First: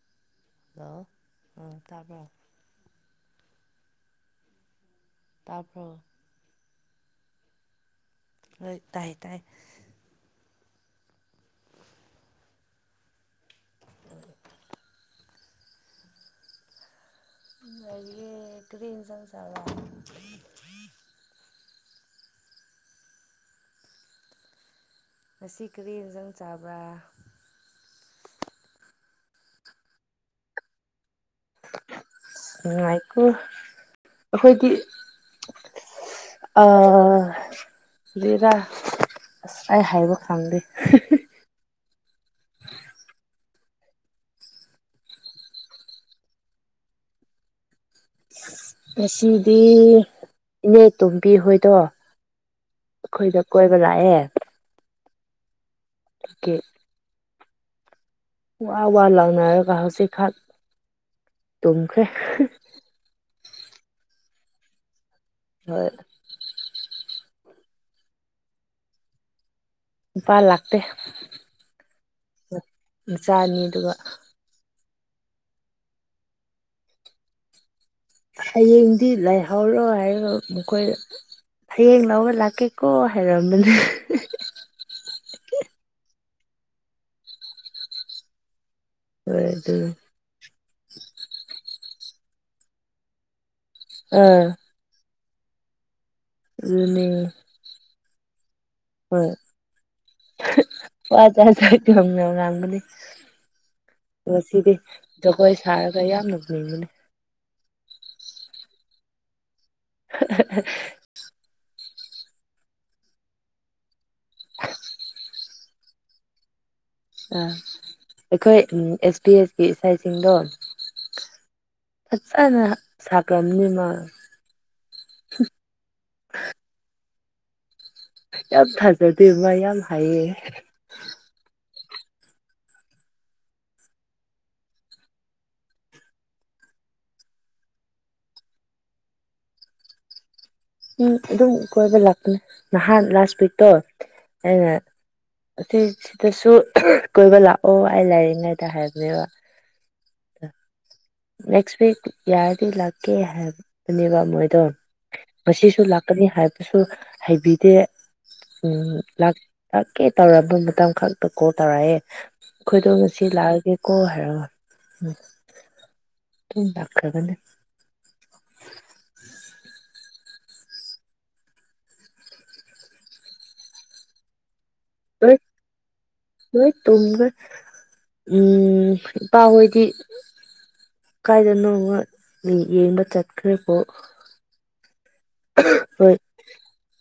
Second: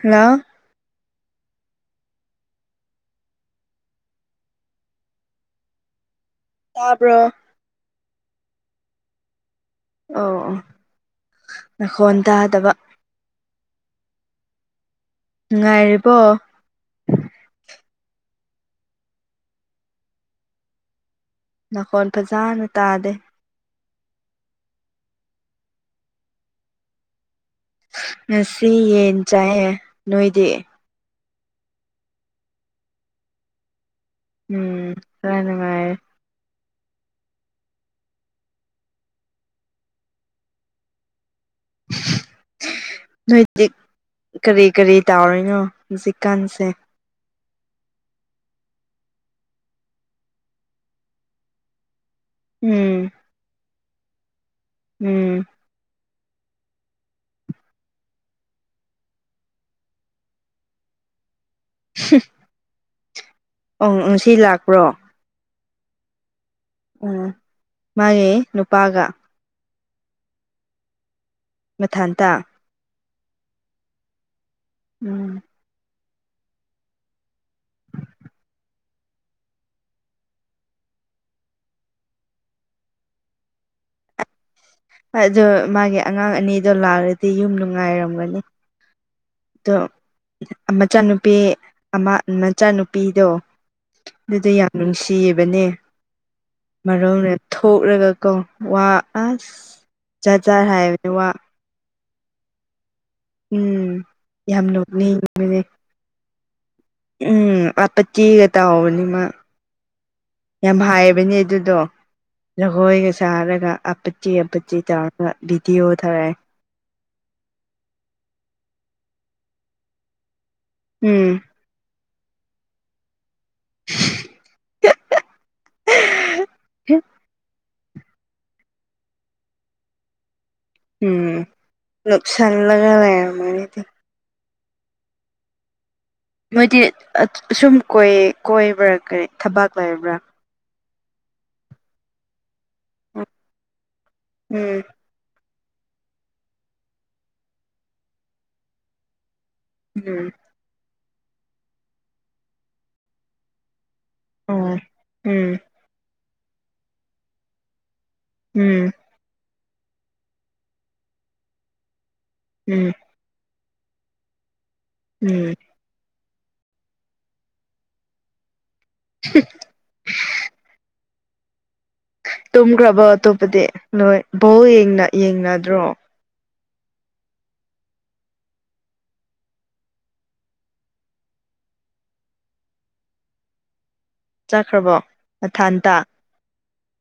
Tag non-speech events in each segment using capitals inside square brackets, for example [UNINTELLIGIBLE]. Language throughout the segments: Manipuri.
ꯍꯂ ꯑꯣ ꯎ ꯇꯥꯕꯣ ꯇꯥꯄ ꯇꯥꯕ꯭ꯔꯣ ꯣꯏ ꯇ ꯇꯥꯏ ꯑꯣ ꯑꯣ ꯅꯈꯣꯟ ꯇꯥꯗꯕ ꯅꯨꯡꯉꯥꯏꯔꯤꯕꯣ ꯀꯔꯤ ꯆꯁꯔ ꯅꯥꯀꯣꯟꯜ ꯐꯖꯅ ꯇꯥꯗꯦ ꯉꯁꯤ ꯀꯔꯤ ꯌꯦꯟꯁꯥꯡ ꯆꯥꯕ꯭ꯔꯥ ꯉꯁꯤ ꯌꯦꯟ ꯆꯥꯏꯑꯦ ꯅꯣꯏꯗꯤ ꯅꯨꯡꯉꯥꯏꯀꯣ ꯎꯝ ꯀꯅ ꯃꯥꯦ ꯑꯥ ꯦꯔꯥ ꯑꯁꯥꯏ ꯍꯥꯏꯕ ꯈꯪꯗꯦ ꯅꯣꯏꯗꯤꯛ ꯀꯔꯤ ꯀꯔꯤ ꯇꯥꯔꯤꯣꯏꯅꯣ ꯍꯧꯖꯤꯛꯀꯥꯟꯁꯦ ꯉꯁꯤꯗꯤ ꯏꯅꯦ ꯇꯣꯝꯕꯤ ꯍꯣꯏꯗꯣ ꯎꯝ ꯑꯩꯈꯣꯏꯗ ꯀꯣꯏꯕ ꯂꯥꯛꯑꯦ ꯎꯝ ꯇꯀꯦ ꯋꯥ ꯋꯥ ꯂꯥꯎꯅꯔꯒ ꯍꯧꯖꯤꯛꯈꯥꯛ ꯇꯨꯝꯈ꯭ꯔꯦ ꯑ ꯉ ꯁꯤ ꯂꯥꯛꯄ꯭ꯔꯣ ꯍꯣꯏ ꯎꯝ ꯃꯥꯒꯤ ꯅꯨꯄꯥꯒ ꯏꯄꯥ ꯂꯥꯛꯇꯦ ꯃꯊꯪ ꯇꯥ ꯃꯆꯥ ꯑꯅꯤ ꯑꯗꯨꯒ ꯎꯝ ꯍꯌꯦꯡꯗꯤ ꯂꯥꯏꯍꯧꯔꯣ ꯍꯥꯏꯔꯒ ꯃꯈꯣꯏ ꯍꯌꯦꯡ ꯂꯔ ꯂꯥꯛꯀꯦꯀꯣ ꯍꯥꯏꯔꯝꯕꯅꯦ ꯑꯗꯣ ꯃꯥꯒꯤ ꯑꯉꯥꯡ ꯑꯅꯤꯗꯣ ꯂꯥꯛꯑꯗꯤ ꯌꯨꯝ ꯅꯨꯡꯉꯥꯏꯔꯝꯒꯅꯤ ꯍꯣꯏ ꯑꯗꯨ ꯑꯗꯣ ꯃꯆꯥꯅꯨꯄꯤ ꯑꯃ ꯃꯆꯥꯅꯨꯄꯤꯗꯣ ꯑꯗꯨꯗ ꯑꯥ ꯌꯥꯝ ꯅꯨꯡꯁꯤꯕꯅꯦ ꯑꯗꯨꯅꯦ ꯃꯔꯣꯅ ꯊꯣꯛꯂꯒ ꯀꯣ ꯋꯥ ꯍꯣꯏ ꯑꯁ ꯖꯥꯠ ꯥꯠ ꯍꯥꯏꯕꯅꯦ ꯋꯥ ꯉꯝꯒ ꯎꯝ ꯌꯥꯝ ꯉꯁꯤꯗꯤ ꯅꯣꯛꯅꯤꯡꯕꯅꯦ ꯖꯒꯣꯏ ꯁꯥꯔꯒ ꯌꯥꯝꯅ ꯍꯡꯕꯅꯤ ꯎꯝ ꯑꯄ ꯊꯤꯒ ꯇ ꯍꯕꯅꯤꯃ ꯌꯥꯝ ꯍꯥꯏꯕꯅꯦ ꯑꯗꯨꯗꯣ ꯖꯒꯣꯏꯒ ꯁꯥꯔꯒ ꯑꯄꯠꯆꯤ ꯑꯄꯠꯆꯤ ꯆꯥꯎꯔꯒ ꯕꯤꯤꯗꯤꯤ ꯑꯣꯊꯔꯦ ꯑꯥ ꯑꯩꯈꯣꯏ ꯑꯦꯁ ꯄꯤ ꯑꯦꯁ ꯄꯤ ꯏꯁꯩꯁꯤꯡꯗꯣ ꯎꯝ ꯐꯖꯅ ꯁꯥꯒꯕꯅꯤꯃ [UNINTELLIGIBLE] ꯎ ꯌꯥꯝ ꯊꯥꯖꯗꯦꯕ ꯌꯥꯝ ꯍꯥꯏꯌꯦ ꯎꯝ ꯂꯨꯁꯥꯟ ꯂꯒꯅꯤꯗꯤ ꯃꯣꯏꯗꯤ ꯁꯨꯝ ꯀꯣꯏ ꯀꯣꯏꯕ꯭ꯔꯥ ꯀꯔꯤ ꯊꯕꯥꯛ ꯂꯩꯔꯕ꯭ꯔꯥ ꯎꯝ ꯑꯗꯨꯝ ꯀꯣꯏꯕ ꯂꯥꯛꯄꯅꯤ ꯅꯍꯥꯟ ꯂꯥꯁ ꯋꯤꯛꯇꯣ ꯑꯩꯅ ꯎꯝ ꯑꯁꯤ ꯁꯤꯗꯁꯨ ꯀꯣꯏꯕ ꯂꯥꯛꯑꯣ ꯑꯩ ꯂꯥꯏꯔꯤꯛꯉꯩꯗ ꯍꯥꯏꯕꯅꯦꯕ ꯎꯝ ꯅꯦꯛꯁ ꯋꯤꯛ ꯌꯥꯔꯗꯤ ꯂꯥꯛꯀꯦ ꯍꯥꯏꯕꯅꯦꯕ ꯃꯣꯏꯗꯣ ꯎꯝ ꯎꯝ ꯉꯁꯨ ꯀꯅꯤ ꯍꯥꯏꯕꯁꯨ ꯍꯩꯕꯤꯗꯦ ꯎꯝ ꯂꯥꯛꯀꯦ ꯇꯧꯔꯔꯕ ꯃꯇꯝ ꯈꯛꯇ ꯀꯣ ꯇꯧꯔꯛꯑꯦ ꯑꯩꯈꯣꯏꯗꯣ ꯎꯝ ꯉꯁꯤ ꯂꯥꯛ ꯀ ꯀꯣ ꯍꯥꯏꯔꯣ ꯎꯝ ꯇ ꯗꯥꯛꯀꯗ [UNINTELLIGIBLE] ꯇꯨꯝꯈ꯭ꯔꯕꯣ ꯑꯇꯣꯞꯄꯗꯤ ꯅꯣꯏ ꯕꯧ ꯌꯦꯡꯅꯗ꯭ꯔꯣ ꯍꯣꯏ ꯇꯨꯡꯒ ꯎꯝ ꯄꯥ ꯑꯣꯏꯣꯏꯗꯤ ꯀ ꯏꯅ ꯌꯦꯗ ꯆꯠꯀ ꯄꯣ ꯆꯠꯈ꯭ꯔꯕꯣ ꯃꯊꯥꯟꯇꯥ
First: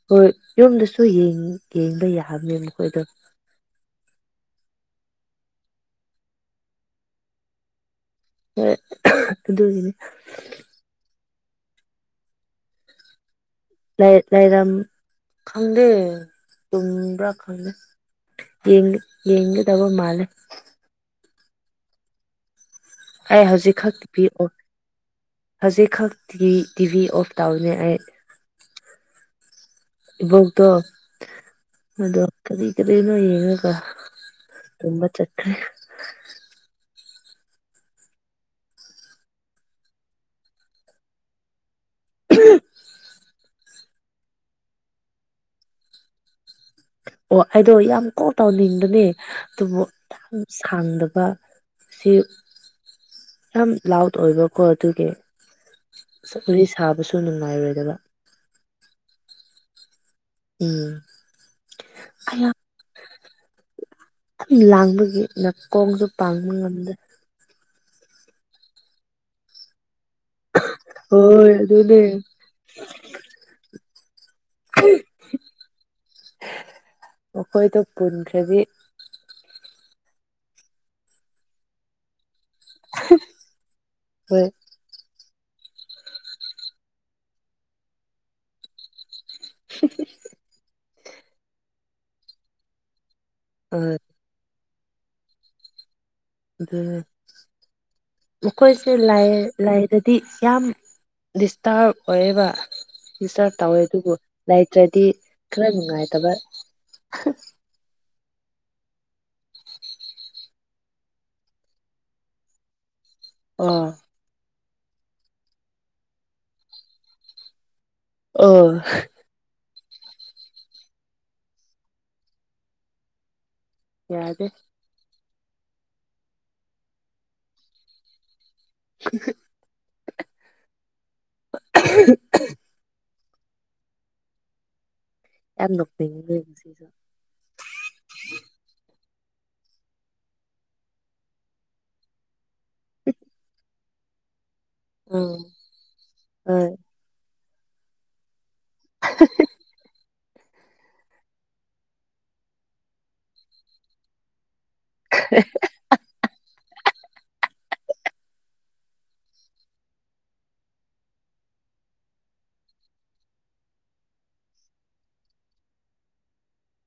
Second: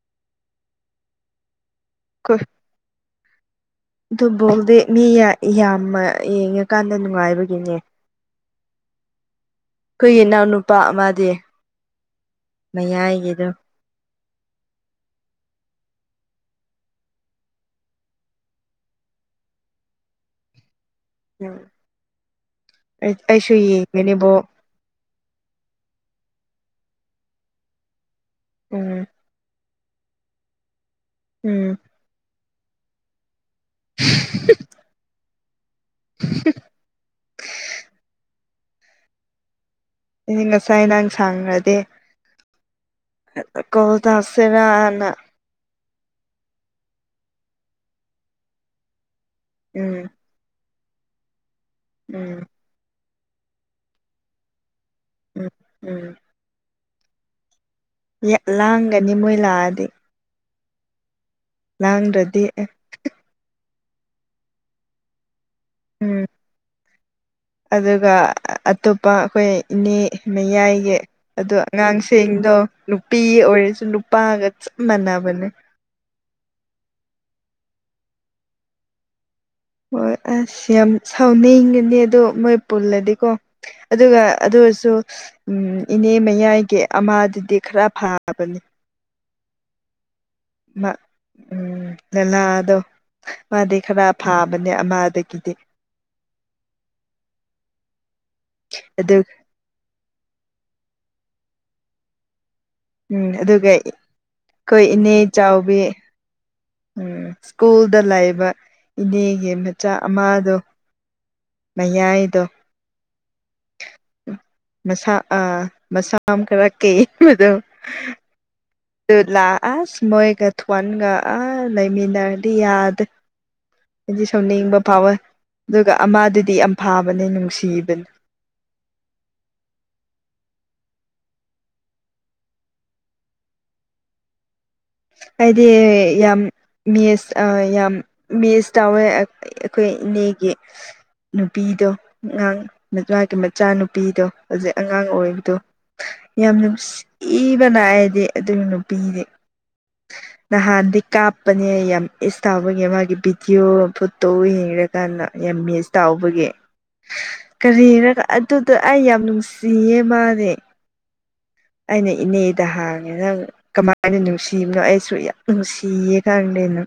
ꯍꯣꯏ ꯌꯨꯝꯗꯁꯨ ꯌꯦꯡꯕ ꯑꯩꯈꯣꯏ ꯌꯥꯃꯦ ꯃꯈꯣꯏꯗꯣ ꯑꯗꯨ ꯕꯣꯛꯗꯤ ꯃꯤ ꯌꯥꯝꯅ ꯌꯦꯡꯉꯀꯥꯟꯗ ꯅꯨꯡꯉꯥꯏꯕꯒꯤꯅꯦ ꯎ ꯑꯩꯈꯣꯏꯒꯤ ꯏꯅꯥꯎꯅꯨꯄꯥ ꯑꯃꯗꯤ ꯃꯌꯥꯏꯒꯤꯗꯣ ꯂꯩꯔꯝ ꯈꯪꯗꯦ ꯇꯨꯝꯕ꯭ꯔꯥ ꯈꯪꯗꯦ ꯌꯦꯡ ꯌꯦꯡꯒꯗꯕ ꯃꯥꯂꯦ ꯑꯩ ꯑꯩꯁꯨ ꯍꯧꯖꯤꯛ ꯈꯛ ꯌꯦꯡꯉꯦꯅꯦꯕꯣ ꯑꯩꯈꯛꯇꯤ ꯇꯤꯚꯤ ꯑꯣꯐ ꯇꯧꯅꯦ ꯑꯩ ꯎꯝ ꯏꯕꯧꯗꯣ ꯎꯝ ꯑꯗꯣ ꯀꯔꯤ ꯀꯔꯤꯅꯣ ꯌꯦꯡꯉ ꯇꯨꯝ ꯆꯈ [INAUDIBLE] ꯑꯩ ꯉꯁꯥꯏ ꯅꯍꯪ ꯁꯥꯡꯈ꯭ꯔꯗꯤꯦ [INAUDIBLE] ꯀꯣꯗ ꯑꯁꯦꯅꯅ ꯑꯣ ꯑꯩꯗꯣ ꯌꯥꯝ ꯀꯥꯎ ꯇꯥꯎꯅꯤꯡꯕꯅꯦ ꯑꯗꯨꯕꯨ ꯎꯝ ꯌꯥꯝ ꯁꯥꯡꯗꯕ ꯁꯤ ꯎꯝ ꯌꯥꯝ ꯂꯥꯎꯠ ꯑꯣꯏꯕꯀꯣ ꯑꯗꯨꯒꯤ ꯎꯝ ꯎꯝ ꯆ ꯋꯥꯔꯤ ꯁꯥꯕꯁꯨ ꯅꯨꯡꯉꯥꯏꯔꯦ ꯂꯥꯡꯒꯅꯤ ꯃꯣꯏ ꯂꯥꯛꯑꯗꯤ ꯎꯝ ꯑꯩ ꯂꯥꯡ꯭ꯔꯗꯤ ꯌꯥꯝ ꯂꯥꯡꯕꯒꯤ ꯅꯥꯀꯣꯡꯁꯨ ꯎꯝ ꯄꯥꯡꯕ ꯉꯝꯗ ꯑꯗꯨꯒ ꯑꯇꯣꯞꯄ ꯑꯩꯈꯣꯏꯅꯤ ꯃꯌꯥꯏꯒꯤ ꯍꯣꯏ ꯑꯗꯣ ꯑꯗꯨꯅꯦ ꯑꯉꯥꯡꯁꯤꯡꯗꯣ ꯅꯨꯄꯤ ꯑꯣꯏꯔꯁꯨ ꯅꯨꯄꯥꯒ ꯆꯞ ꯃꯥꯟꯅꯕ ꯃꯦ ꯑꯩꯈꯣꯏꯗ ꯄꯨꯟꯈꯗꯤ ꯍꯣꯏ ꯑꯁ ꯌꯥꯝ ꯁꯥꯎꯅꯩꯒꯅꯤ ꯑꯗꯣ ꯃꯣꯏ ꯄꯨꯜꯂꯗꯤꯀꯣ ꯑꯗꯨꯒ ꯍꯣꯏ ꯑꯗꯨ ꯑꯣꯏꯔꯁꯨ ꯎꯝ ꯏꯅꯦ ꯃꯌꯥꯏꯒꯤ ꯑꯃꯥꯗꯨꯗꯤ ꯈꯔ ꯐꯥꯕꯅꯤ [INAUDIBLE] ꯎꯝ ꯅꯦꯂꯥꯗꯣ ꯑ ꯃꯥꯗꯤ ꯈꯔ ꯐꯥꯕ ꯃꯅꯦ ꯑꯃꯗ ꯀꯗꯤ ꯑꯗꯨ ꯃꯈꯣꯏꯁꯦ ꯑꯗꯨ ꯂꯥꯏ ꯂꯥꯏꯗꯗꯤ ꯌꯥꯝ ꯗꯤꯁꯇꯔꯕ ꯑꯣꯏꯔꯤꯕ ꯎꯝ ꯇꯔ ꯑꯗꯨꯒ ꯇꯧꯋꯦ ꯑꯗꯨꯕꯨ ꯑꯩꯈꯣꯏ ꯂꯩꯇ꯭ꯔꯗꯤ ꯏꯅꯦ ꯈꯔ ꯆꯥꯎꯕꯤ ꯅꯨꯡꯉꯥꯏꯇꯕ ꯎꯝ ꯁ꯭ꯀꯨꯜꯗ ꯂꯩꯥꯛꯕ ꯏꯅꯦꯒꯤ ꯃꯆꯥ ꯑꯃꯗꯣ ꯅꯌꯥꯏꯗ ꯑꯣ ꯃꯁꯥ ꯑꯥ ꯃꯁꯥ ꯑꯃ ꯈꯔ ꯀꯩꯕꯗꯣ ꯑꯣ ꯑꯗꯨ ꯂꯥꯛ ꯑꯁ ꯃꯣꯏꯒꯊꯋꯥꯟꯒ ꯑ ꯂꯩꯃꯤꯟꯅꯔꯗꯤꯌꯥꯗ ꯌꯥꯗꯦ ꯁꯅꯕ ꯄꯋꯥ ꯑꯗꯨꯒ ꯑꯃꯗꯨꯗꯤ ꯌꯥꯝ ꯐꯥꯕꯅꯦ ꯅꯨꯡꯁꯤꯕꯅꯤ [INAUDIBLE] ꯍꯥꯏꯗꯤ ꯌꯥꯝ ꯅꯣꯛꯅꯤꯡꯕꯅꯦ ꯉꯁꯤꯁꯨ ꯌꯥꯝꯁ ꯌꯥꯝ ꯃꯤꯦꯁ ꯇꯧꯋꯦ ꯑꯩꯈꯣꯏ ꯏꯅꯦꯒꯤ ꯅꯨꯄꯤꯗꯣ ꯑꯉꯥꯡ ꯅꯒꯤ ꯃꯆꯥ ꯅꯨꯨꯄꯤꯗꯣ ꯍꯧꯖꯤꯛ ꯑꯉꯥꯡ ꯎꯝ ꯑꯣꯏꯔꯤꯔꯤꯕꯗꯣ ꯌꯥꯝ ꯍꯣꯏ ꯅꯨꯡꯁꯤꯕꯅꯑꯗꯤ ꯑꯗꯨ ꯑꯗꯨ ꯅꯨꯄꯤꯤꯗꯤ ꯅꯍꯥꯟꯗꯤ ꯀꯥꯞꯄꯅꯦ ꯌꯥꯝ ꯏꯁ ꯇꯥꯎꯕꯒꯤ ꯃꯥꯒꯤ ꯚꯤꯗꯤꯌꯑꯣ ꯐꯣꯇꯣꯉ ꯍꯥꯏꯔꯀꯥꯟꯗ ꯌꯥꯝ ꯃꯤꯁ ꯇꯥꯎꯕꯒꯤ ꯀꯔꯤꯔ ꯑꯗꯨꯗꯣ ꯑꯩ ꯌꯥꯝ ꯅꯨꯡꯁꯤꯌꯦ ꯃꯥꯅꯦ ꯑꯩꯅ ꯏꯅꯦꯗ ꯍꯥꯡꯉꯦ ꯅꯪ ꯀꯃꯥꯏꯅ ꯅꯨꯡꯁꯤ ꯁꯤꯕꯅꯣ ꯑꯩꯁꯨ ꯌꯥꯝ ꯅꯨꯡꯁꯤꯌꯦ ꯈꯪꯗꯩꯅ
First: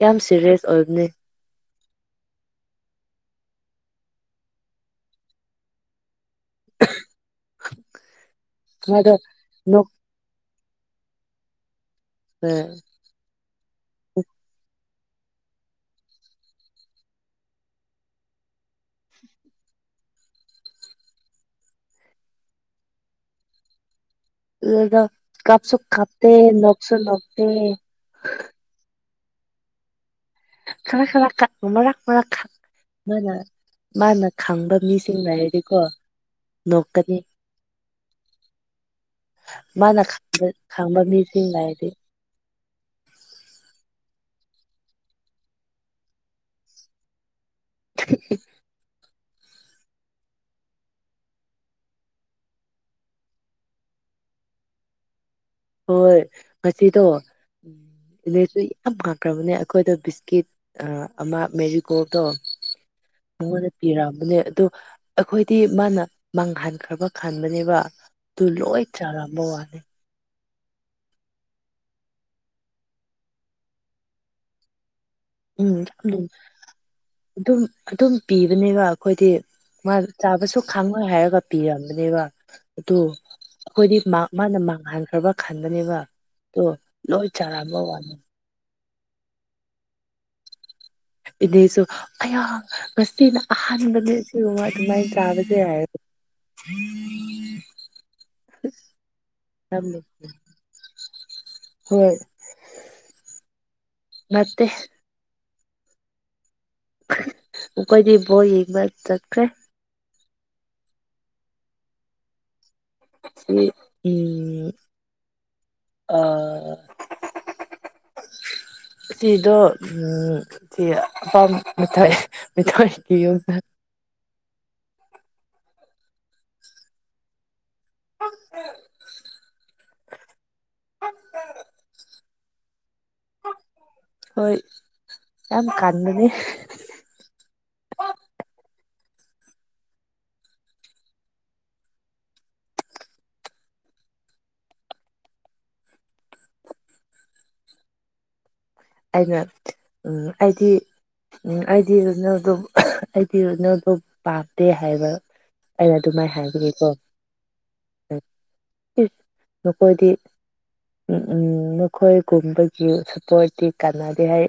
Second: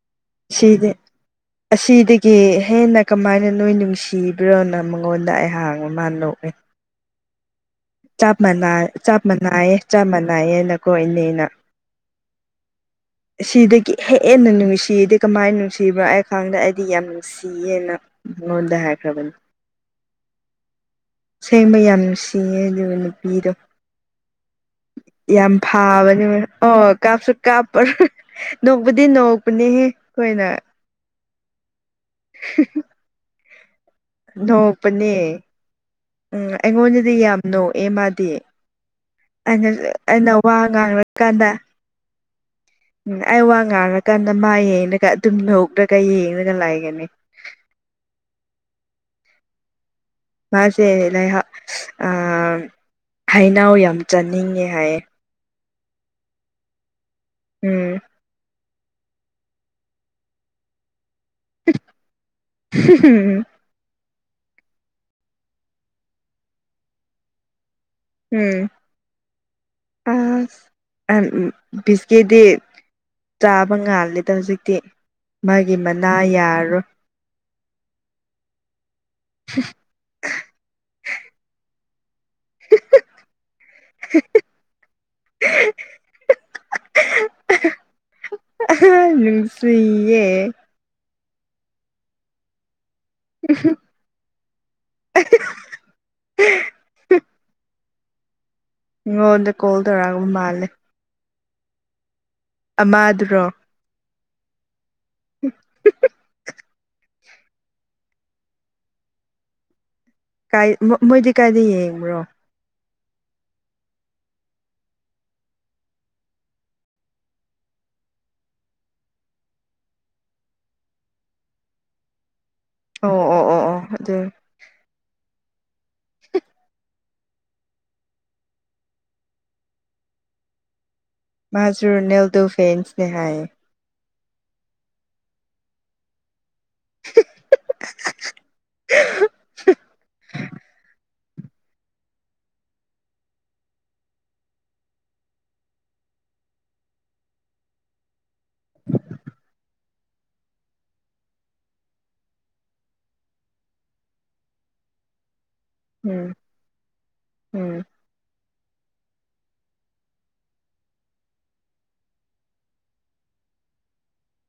ꯌꯥꯝ ꯁꯤꯦꯔꯤꯌꯁ ꯁꯤꯗꯤ ꯑꯣꯏꯕꯅꯦ ꯑꯁꯤꯗꯒꯤ ꯍꯦꯟꯅ ꯀꯃꯥꯏꯅ ꯅꯣꯏ ꯅꯨꯡꯁꯤꯕ꯭ꯔꯣꯅ ꯃꯉꯣꯟꯗ ꯑꯩꯍꯥꯡꯕ ꯃꯥꯅ ꯂꯣꯛꯑꯦ [UNINTELLIGIBLE] ꯞ ꯃꯥꯗꯣ ꯆꯞ ꯃꯥꯟꯅꯥꯏꯌꯦ ꯅꯣꯛ ꯆꯞ ꯃꯥꯟꯅꯏꯌꯦꯅ ꯀꯣ ꯏꯅꯦꯅ ꯍ ꯁꯤꯗꯒꯤ ꯍꯦꯟꯅ ꯅꯨꯡꯁꯤꯗꯤ ꯀꯃꯥꯏꯅ ꯅꯨꯡꯁꯤꯕ꯭ꯔꯥ ꯑꯩ ꯈꯪꯗ ꯑꯩꯗꯤ ꯌꯥꯝ ꯅꯨꯡꯁꯤꯌꯦꯅ ꯍꯗ ꯍꯥꯏꯈ꯭ꯔꯕꯅꯤ [INAUDIBLE] ꯁꯦꯡꯕ ꯌꯥꯝ ꯅꯨꯡꯁꯤꯌꯦ ꯑꯗꯨꯒ ꯅꯨꯄꯤꯗꯣ ꯑꯗꯨꯗ ꯌꯥꯝ ꯀꯥꯞꯁꯨ ꯐꯥꯕꯅꯦ ꯀꯥꯞꯇꯦ ꯑꯣ ꯅꯣꯛꯁꯨ ꯀꯥꯞꯁꯨ ꯅꯣꯛꯇꯦ ꯀꯥꯞꯄ꯭ꯔ ꯅ ꯗꯤ ꯅꯧꯄꯅꯦ ꯍꯦ ꯊꯂ ꯈꯂ ꯊꯥꯛ ꯃꯔ ꯊ ꯅ ꯃꯥꯅ ꯈꯪꯕ ꯅꯣꯛꯄꯅꯦ ꯃꯤꯁꯤꯡ ꯂꯩꯔꯗꯤꯀꯣ ꯎꯝ ꯑꯩꯉꯣꯟꯗꯗꯤ ꯅꯣꯛꯀꯅꯤ ꯌꯥꯝ ꯅꯣꯛꯑꯦ ꯃꯥꯗꯤ ꯑꯩꯅ ꯃꯥꯅ ꯑꯩꯅ ꯈꯪꯕ ꯋꯥ ꯈꯪꯕ ꯉꯥꯡꯂ ꯃꯤꯁꯤꯡ ꯀꯥꯟꯗ ꯂꯩꯔꯗꯤ ꯎꯝ ꯑꯩ ꯋꯥ ꯉꯥꯡꯔꯀꯥꯟꯗ ꯃꯥ ꯌꯦꯡꯉꯒ ꯑꯗꯨꯝ ꯂꯧꯔ꯭ꯔꯒ ꯌꯦꯡꯉꯒ ꯂꯥꯛꯒꯅꯤ [UNINTELLIGIBLE] ꯃꯥꯁꯦ ꯂꯩꯍ ꯑ ꯍꯅꯥꯎ ꯌꯥꯝ ꯆꯥꯅꯤꯡꯉꯦ ꯍꯥꯏꯌꯦ ꯍꯣꯏ ꯉꯁꯤꯗ ꯎꯝ ꯌꯥꯝ ꯍꯥꯡꯈ꯭ꯔꯕꯅꯦ ꯑꯩꯈꯣꯏꯗ ꯕꯤꯁꯀꯤꯠ ꯑꯃ ꯃꯦꯔꯤ ꯀꯣꯇꯣ ꯃꯉꯣꯟꯗ ꯄꯤꯔ ꯅꯦ ꯑꯗꯣ ꯑꯩꯈꯣꯏꯗꯤ ꯃꯥꯅ ꯃꯥꯡꯍꯟꯈ꯭ꯔꯕ ꯈꯥꯟꯕꯅꯦꯕ ꯇ ꯎꯝ ꯂꯣꯏ ꯆꯔꯕ ꯋꯥꯅꯤ ꯕꯤꯁꯀꯤꯦꯗꯤꯤ ꯆꯥꯕ ꯉꯥꯜꯂꯦꯗ ꯍꯧꯖꯤꯛꯇꯤ ꯃꯥꯒꯤ ꯎꯝ ꯃꯅꯥ ꯌꯥꯝ ꯌꯥꯔꯣꯏ ꯑꯗꯨꯝ ꯑꯗꯨꯝ ꯄꯤꯕꯅꯦꯕ ꯑꯩꯈꯣꯏꯗꯤ ꯃꯥ ꯆꯥꯕꯁꯨ ꯈꯥꯡꯉꯣꯏ ꯍꯥꯏꯔꯒ ꯄꯤꯔꯝꯃꯦ ꯑꯗꯨ ꯑꯩꯈꯣꯏꯗꯤ ꯃꯥꯅ ꯃꯥꯡꯍꯟꯈ꯭ꯔꯕ ꯈꯟꯒꯅꯦꯕ ꯂꯣꯏ ꯆꯔꯥꯕꯣ ꯋꯥꯅꯤꯦ ꯁꯤꯌꯦꯦ ꯏꯕꯦꯁꯨ ꯑꯌꯥ ꯉꯁꯤꯅ ꯑꯍꯥꯟꯕꯅꯦ ꯁꯤꯒꯨꯝꯕ ꯑꯗꯨꯃꯥꯏꯅ ꯆꯥꯕꯁ ꯍꯥꯏꯔ ꯑꯝ ꯃꯤꯉꯣꯟꯗ ꯀꯣꯜ ꯇꯧꯔꯛꯑꯕ ꯃꯥꯜꯂꯦ ꯍꯣꯏ ꯑꯃꯗꯨꯔꯣ ꯅꯇꯦ ꯎꯝ ꯃꯈꯣꯏꯗꯤ ꯕꯣꯔ ꯌꯦꯡꯕ ꯆꯠꯈ꯭ꯔꯦ ꯃꯣꯏꯗꯤ ꯀꯥꯏꯗ ꯌꯦꯡꯕ꯭ꯔꯣ ꯁꯤ ꯑꯥ ꯁꯤꯗꯣ ꯎꯝ ꯁꯤ ꯑꯄꯥꯝ ꯃꯊ ꯑꯣ ꯑꯣ ꯀꯁ ꯑꯣ ꯑꯣ ꯑꯗꯨ ꯎ ꯎ [UNINTELLIGIBLE] ꯃꯥꯖꯨꯔ ꯅꯦꯜꯗꯣ ꯐꯦꯟꯁꯅꯦ ꯍꯥꯏꯑꯦ ꯍꯣꯏ ꯌꯥꯝ ꯀꯥꯟꯒꯅꯤ ꯑꯩꯅ ꯎ ꯑꯩꯗꯤ ꯎꯝ ꯑꯩꯗꯤꯅ ꯑꯗꯨꯝ ꯑꯩꯗꯤ ꯑꯣꯏꯅꯅ ꯑꯗꯨꯝ ꯄꯥꯝꯗꯦ ꯍꯥꯏꯕ ꯑꯩꯅ ꯎꯝ ꯑꯗꯨꯃꯥꯏꯅ ꯍꯥꯏꯕꯤꯒꯦꯀꯣ ꯎꯝ ꯅꯈꯣꯏꯗꯤ ꯎꯝ ꯎꯝ ꯅꯈꯣꯏꯒꯨꯝꯕꯒꯤ ꯁꯞꯄꯣꯔꯠꯇꯤ ꯀꯥꯟꯅꯗꯦ ꯍꯥꯏ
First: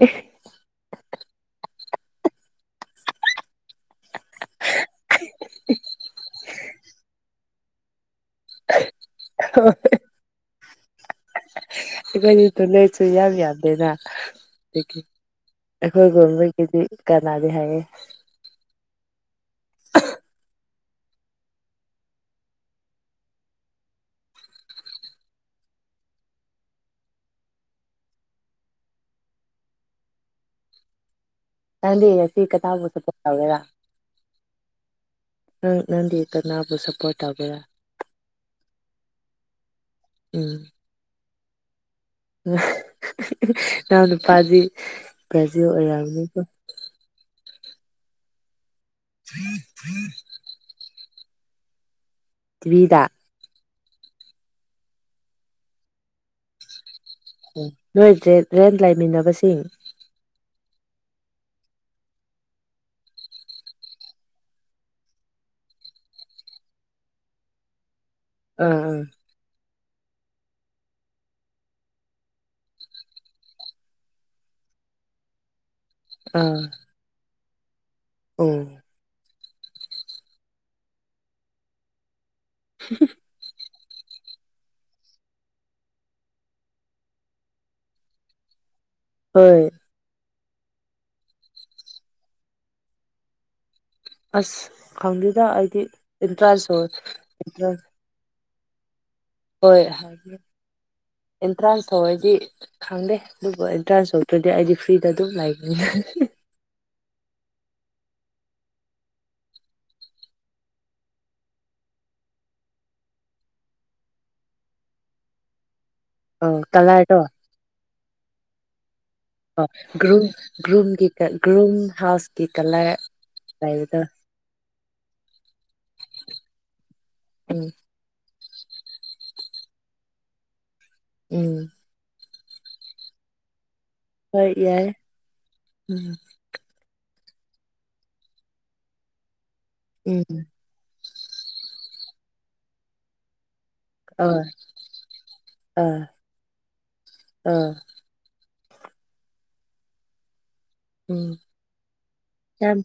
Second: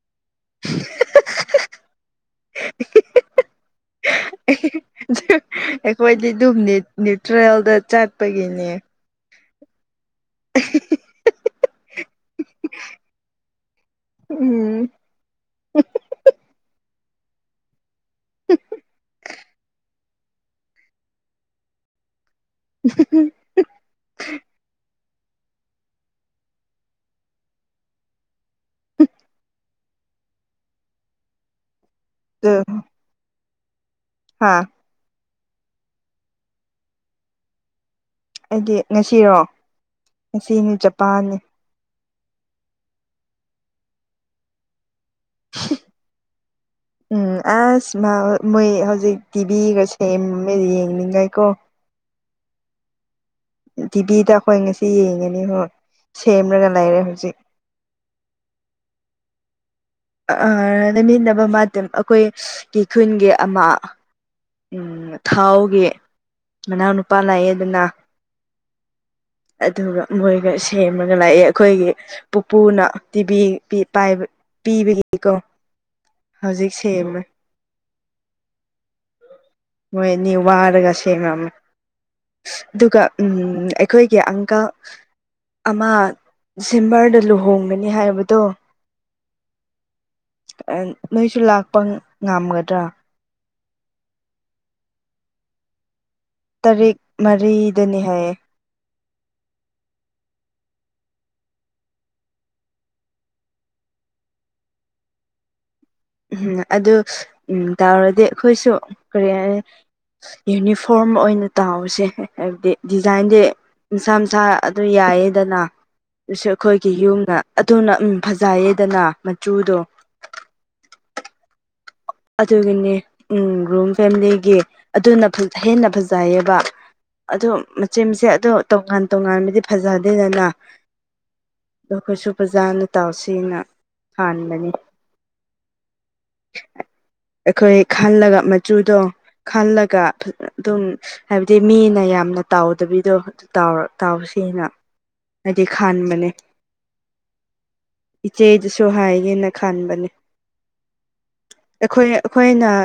[INAUDIBLE] ꯑꯩꯈꯣꯏꯗꯤ ꯑꯗꯨꯝ ꯅ꯭ꯌꯇ꯭ꯔꯦꯜꯗ ꯆꯠ ꯄꯒꯤꯅꯦ ꯍ [INAUDIBLE] ꯀꯅꯤ ꯇ ꯂꯩꯁꯨꯨꯏ ꯌꯥꯕꯤ ꯌꯥꯗꯅ ꯎꯝ ꯑꯩꯈꯣꯏꯒꯃꯦ ꯀꯗꯤ ꯀꯗ ꯍꯥꯏꯒ [INAUDIBLE] ꯅꯪꯗꯤ ꯉꯁꯤ ꯀꯊꯕꯨ ꯁꯄꯣꯔꯠ ꯇꯧꯒꯦꯔꯥ ꯍꯥꯥ ꯅꯪ ꯅꯪꯗꯤꯇꯅꯥꯕꯨ ꯁꯄꯣꯔꯠ ꯇꯒꯦꯔꯥ ꯑꯩꯗꯤ ꯉꯁꯤꯔꯣ ꯉꯁꯤꯅꯤ ꯖꯄꯥꯟꯅꯤ ꯅꯎ ꯅꯄꯖꯤ ꯄꯖ ꯑꯩ ꯌꯥꯅꯤꯀꯣ ꯎꯝ ꯑꯁ ꯃꯣꯏ ꯍꯧꯖꯤꯛ ꯇꯤꯚꯤꯒ ꯁꯦꯝꯃꯦ ꯌꯦꯡꯅꯤꯡꯉꯥꯏꯀꯣ ꯇꯋꯗ ꯇꯤꯚꯤꯗ ꯑꯩꯈꯣꯏ ꯉꯁꯤ ꯌꯦꯡꯉꯅꯤ ꯍꯣꯏ ꯁꯦꯝꯔꯒ ꯂꯩꯔꯦ ꯍꯧꯣꯏ ꯎ ꯅꯣꯏꯦ ꯔꯦꯟ ꯂꯩꯃꯤꯟꯅꯕꯁꯤꯡ ꯂꯩꯃꯤꯟꯅꯕ ꯃꯇꯝ ꯑꯩꯈꯣꯏꯒꯤ ꯈꯨꯟꯒꯤ ꯑꯃ ꯎꯝ ꯊꯥꯎꯒꯤ ꯃꯅꯥꯎ ꯅꯨꯨꯄꯥ ꯂꯥꯛꯑꯦꯗꯅ ꯎꯝ ꯎꯝ ꯑꯗꯨꯒ ꯃꯣꯏꯒ ꯁꯦꯝꯃꯒ ꯂꯥꯛꯑꯦ ꯑꯩꯈꯣꯏꯒꯤ ꯄꯨꯄꯨꯅ ꯇꯤꯚꯤ ꯄꯥꯏꯕ ꯄꯤꯕꯒꯤꯀꯣ ꯍꯧꯖꯤꯛ ꯁꯦꯝꯃꯦ ꯎꯝ ꯃꯣꯏ ꯑꯅꯤ ꯋꯥꯔꯒ ꯁꯦꯝꯃ ꯑꯗꯨꯒ ꯎꯝ ꯑꯩꯈꯣꯏꯒꯤ ꯑꯪꯀ ꯑꯃ ꯁꯤꯕꯔꯗ ꯂꯨꯍꯣꯡꯒꯅꯤ ꯍꯥꯏꯕꯗꯣ ꯍꯣꯏ꯫ ꯅꯣꯏꯁꯨ ꯂꯥꯛꯄ ꯉꯝꯒꯗ꯭ꯔꯥ ꯑꯁ ꯈꯪꯗꯦꯗ ꯑꯩꯗꯤ ꯏꯟꯇ꯭ꯔꯥꯟꯁ ꯇꯔꯦꯠ ꯑꯣꯏꯟꯇꯔ ꯃꯔꯤꯗꯅꯤ ꯍꯥꯏꯌꯦ ꯍꯣꯏ ꯑ ꯍꯥꯏꯥ ꯑꯦꯟꯇ꯭ꯔꯥꯟꯁ ꯊꯣꯛꯧ ꯑꯩꯗꯤ ꯈꯪꯗꯦ ꯑꯗꯨꯕꯨ ꯑꯦꯟꯇ꯭ꯔꯥꯟꯁ ꯊꯣꯛꯧꯗ꯭ꯔꯗꯤ ꯑꯩꯗꯤ ꯐ꯭ꯔꯤꯗ ꯑꯗꯨꯝ ꯂꯩꯒꯦ ꯎ [UNINTELLIGIBLE] ꯎꯝ ꯑꯗꯨ ꯎꯝ ꯇꯥꯔꯗꯤ ꯑꯩꯈꯣꯏꯁꯨ ꯀꯔꯤ ꯍꯥꯏ ꯌꯨꯅꯤꯐꯣꯔꯝ ꯑꯣꯏꯅ ꯇꯥꯎꯁꯦ ꯍꯥꯏꯕꯗꯤ ꯗꯤꯖꯥꯏꯟꯗꯤ ꯃꯁꯥ ꯃꯅꯨꯡꯁꯥ ꯑꯗꯨ ꯌꯥꯏꯌꯦꯗꯅ ꯑꯗꯨꯁꯨ ꯑꯣ ꯑꯩꯈꯣꯏꯒꯤ ꯀꯂꯔꯗꯣ ꯌꯨꯝꯗ ꯑꯗꯨꯅꯝ ꯐꯖꯩꯌꯦꯗꯅ ꯃꯆꯨꯗꯣ ꯀꯒꯨꯝ ꯑꯗꯨꯒꯤꯅꯤ ꯎꯝ ꯒ꯭ꯔꯨꯝ ꯐꯦꯃꯤꯂꯤꯒꯤ ꯑꯗꯨꯅ ꯍꯦꯟꯅ ꯐꯖꯩꯌꯦꯕ ꯑꯗꯨ ꯎꯝ ꯃꯆꯦ ꯃꯁꯦ ꯑꯗꯣ ꯇꯣꯉꯥꯟ ꯇꯣꯉꯥꯟꯕꯗꯤ ꯐꯖꯗꯦꯗꯅ ꯎꯝ ꯑꯗ ꯑꯩꯈꯣꯏꯁꯨ ꯄꯨ꯭ꯔꯖꯥꯅ ꯇꯥꯎꯁꯤꯅ ꯑꯣꯏꯣꯏ ꯌꯥꯥꯏꯝ ꯑꯩꯈꯣꯏ ꯈꯜꯂꯒ ꯃꯆꯨꯗꯣ ꯈꯜꯂꯒ ꯎꯝ ꯑꯗꯨꯝ ꯍꯥꯏꯕꯗꯤ ꯃꯤꯅ ꯌꯥꯝꯅ ꯇꯥꯎꯗꯕꯤꯗꯣ ꯑ ꯇꯥꯎꯁꯤꯅ ꯍꯥꯏꯗꯤ ꯑ ꯈꯥꯟꯕꯅꯦ ꯑ ꯆꯦꯖꯁꯨ ꯍꯥꯏꯒꯦꯅ ꯈꯟꯕꯅꯦ ꯎꯝ ꯑꯩꯈꯣꯏ ꯑꯩꯈꯣꯏꯅ ꯌꯥꯝ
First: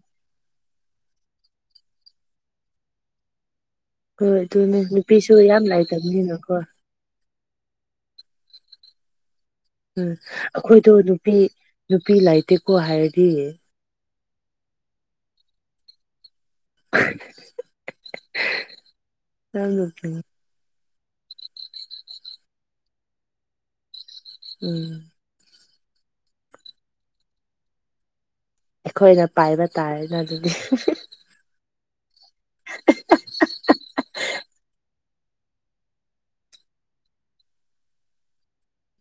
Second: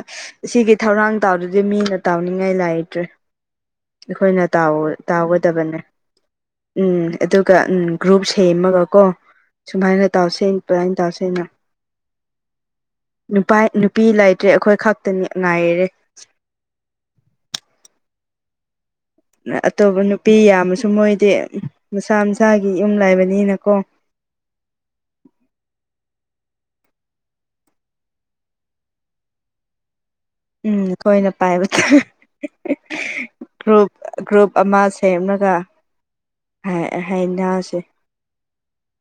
ꯁꯤꯒꯤ ꯊꯧꯔꯥꯡ ꯇꯧꯗꯨꯗꯤ ꯃꯤꯅ ꯇꯥꯎꯅꯤꯡꯉꯥꯏ ꯂꯩꯇ꯭ꯔꯦ ꯍꯣꯏ ꯑꯩꯈꯣꯏꯅ ꯑꯗꯨꯅꯦ ꯅꯨꯄꯤꯁꯨ ꯌꯥꯝ ꯇꯥꯎꯒꯗꯕꯅꯦ ꯂꯩꯇꯕꯅꯤꯅꯀꯣ ꯎꯝ ꯑꯗꯨꯒ ꯒ꯭ꯔꯨꯞ ꯁꯦꯝꯃꯒ ꯀꯣ ꯁꯨꯃꯥꯏꯅ ꯎꯝ ꯇꯧꯁꯦ ꯑꯩꯈꯣꯏꯗꯣ ꯑꯗꯨꯃꯥꯏꯅ ꯅꯨꯄꯤ ꯇꯧꯁꯦꯅ ꯅꯨꯄꯤ ꯂꯩꯇꯦꯀꯣ ꯍꯥꯏꯔꯗꯤ ꯅꯨꯄꯥ ꯐꯤ ꯂꯩꯇ꯭ꯔꯦ ꯑꯩꯈꯣꯏ ꯈꯛꯇꯅꯤ ꯉꯥꯏꯔꯦ [UNINTELLIGIBLE] ꯌꯥꯝ ꯑꯇꯣꯞꯄ ꯅꯨꯡꯁꯤ ꯅꯨꯄꯤ ꯌꯥꯝ ꯑꯃꯁꯁꯨ ꯁ ꯃꯣꯏꯗꯤ ꯃꯁꯥ ꯃꯁꯥꯒꯤ ꯌꯨꯝ ꯂꯥꯏꯕꯅꯤꯅꯀꯣ ꯎꯝ ꯑꯩꯈꯣꯏꯅ ꯄꯥꯏꯕ ꯇꯥꯔꯦꯅ ꯑꯗꯨꯗꯤ ꯎꯝ ꯑꯩꯈꯣꯏꯅ ꯄꯥꯏꯕꯗ ꯒ꯭ꯔꯨꯞ ꯒ꯭ꯔꯨꯞ ꯑꯃ ꯁꯦꯝꯃꯒ ꯍꯥꯏꯩꯅꯁꯤ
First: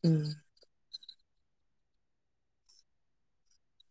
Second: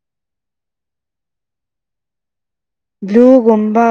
ꯎꯝ ꯕ꯭ꯂꯨꯒꯨꯝꯕ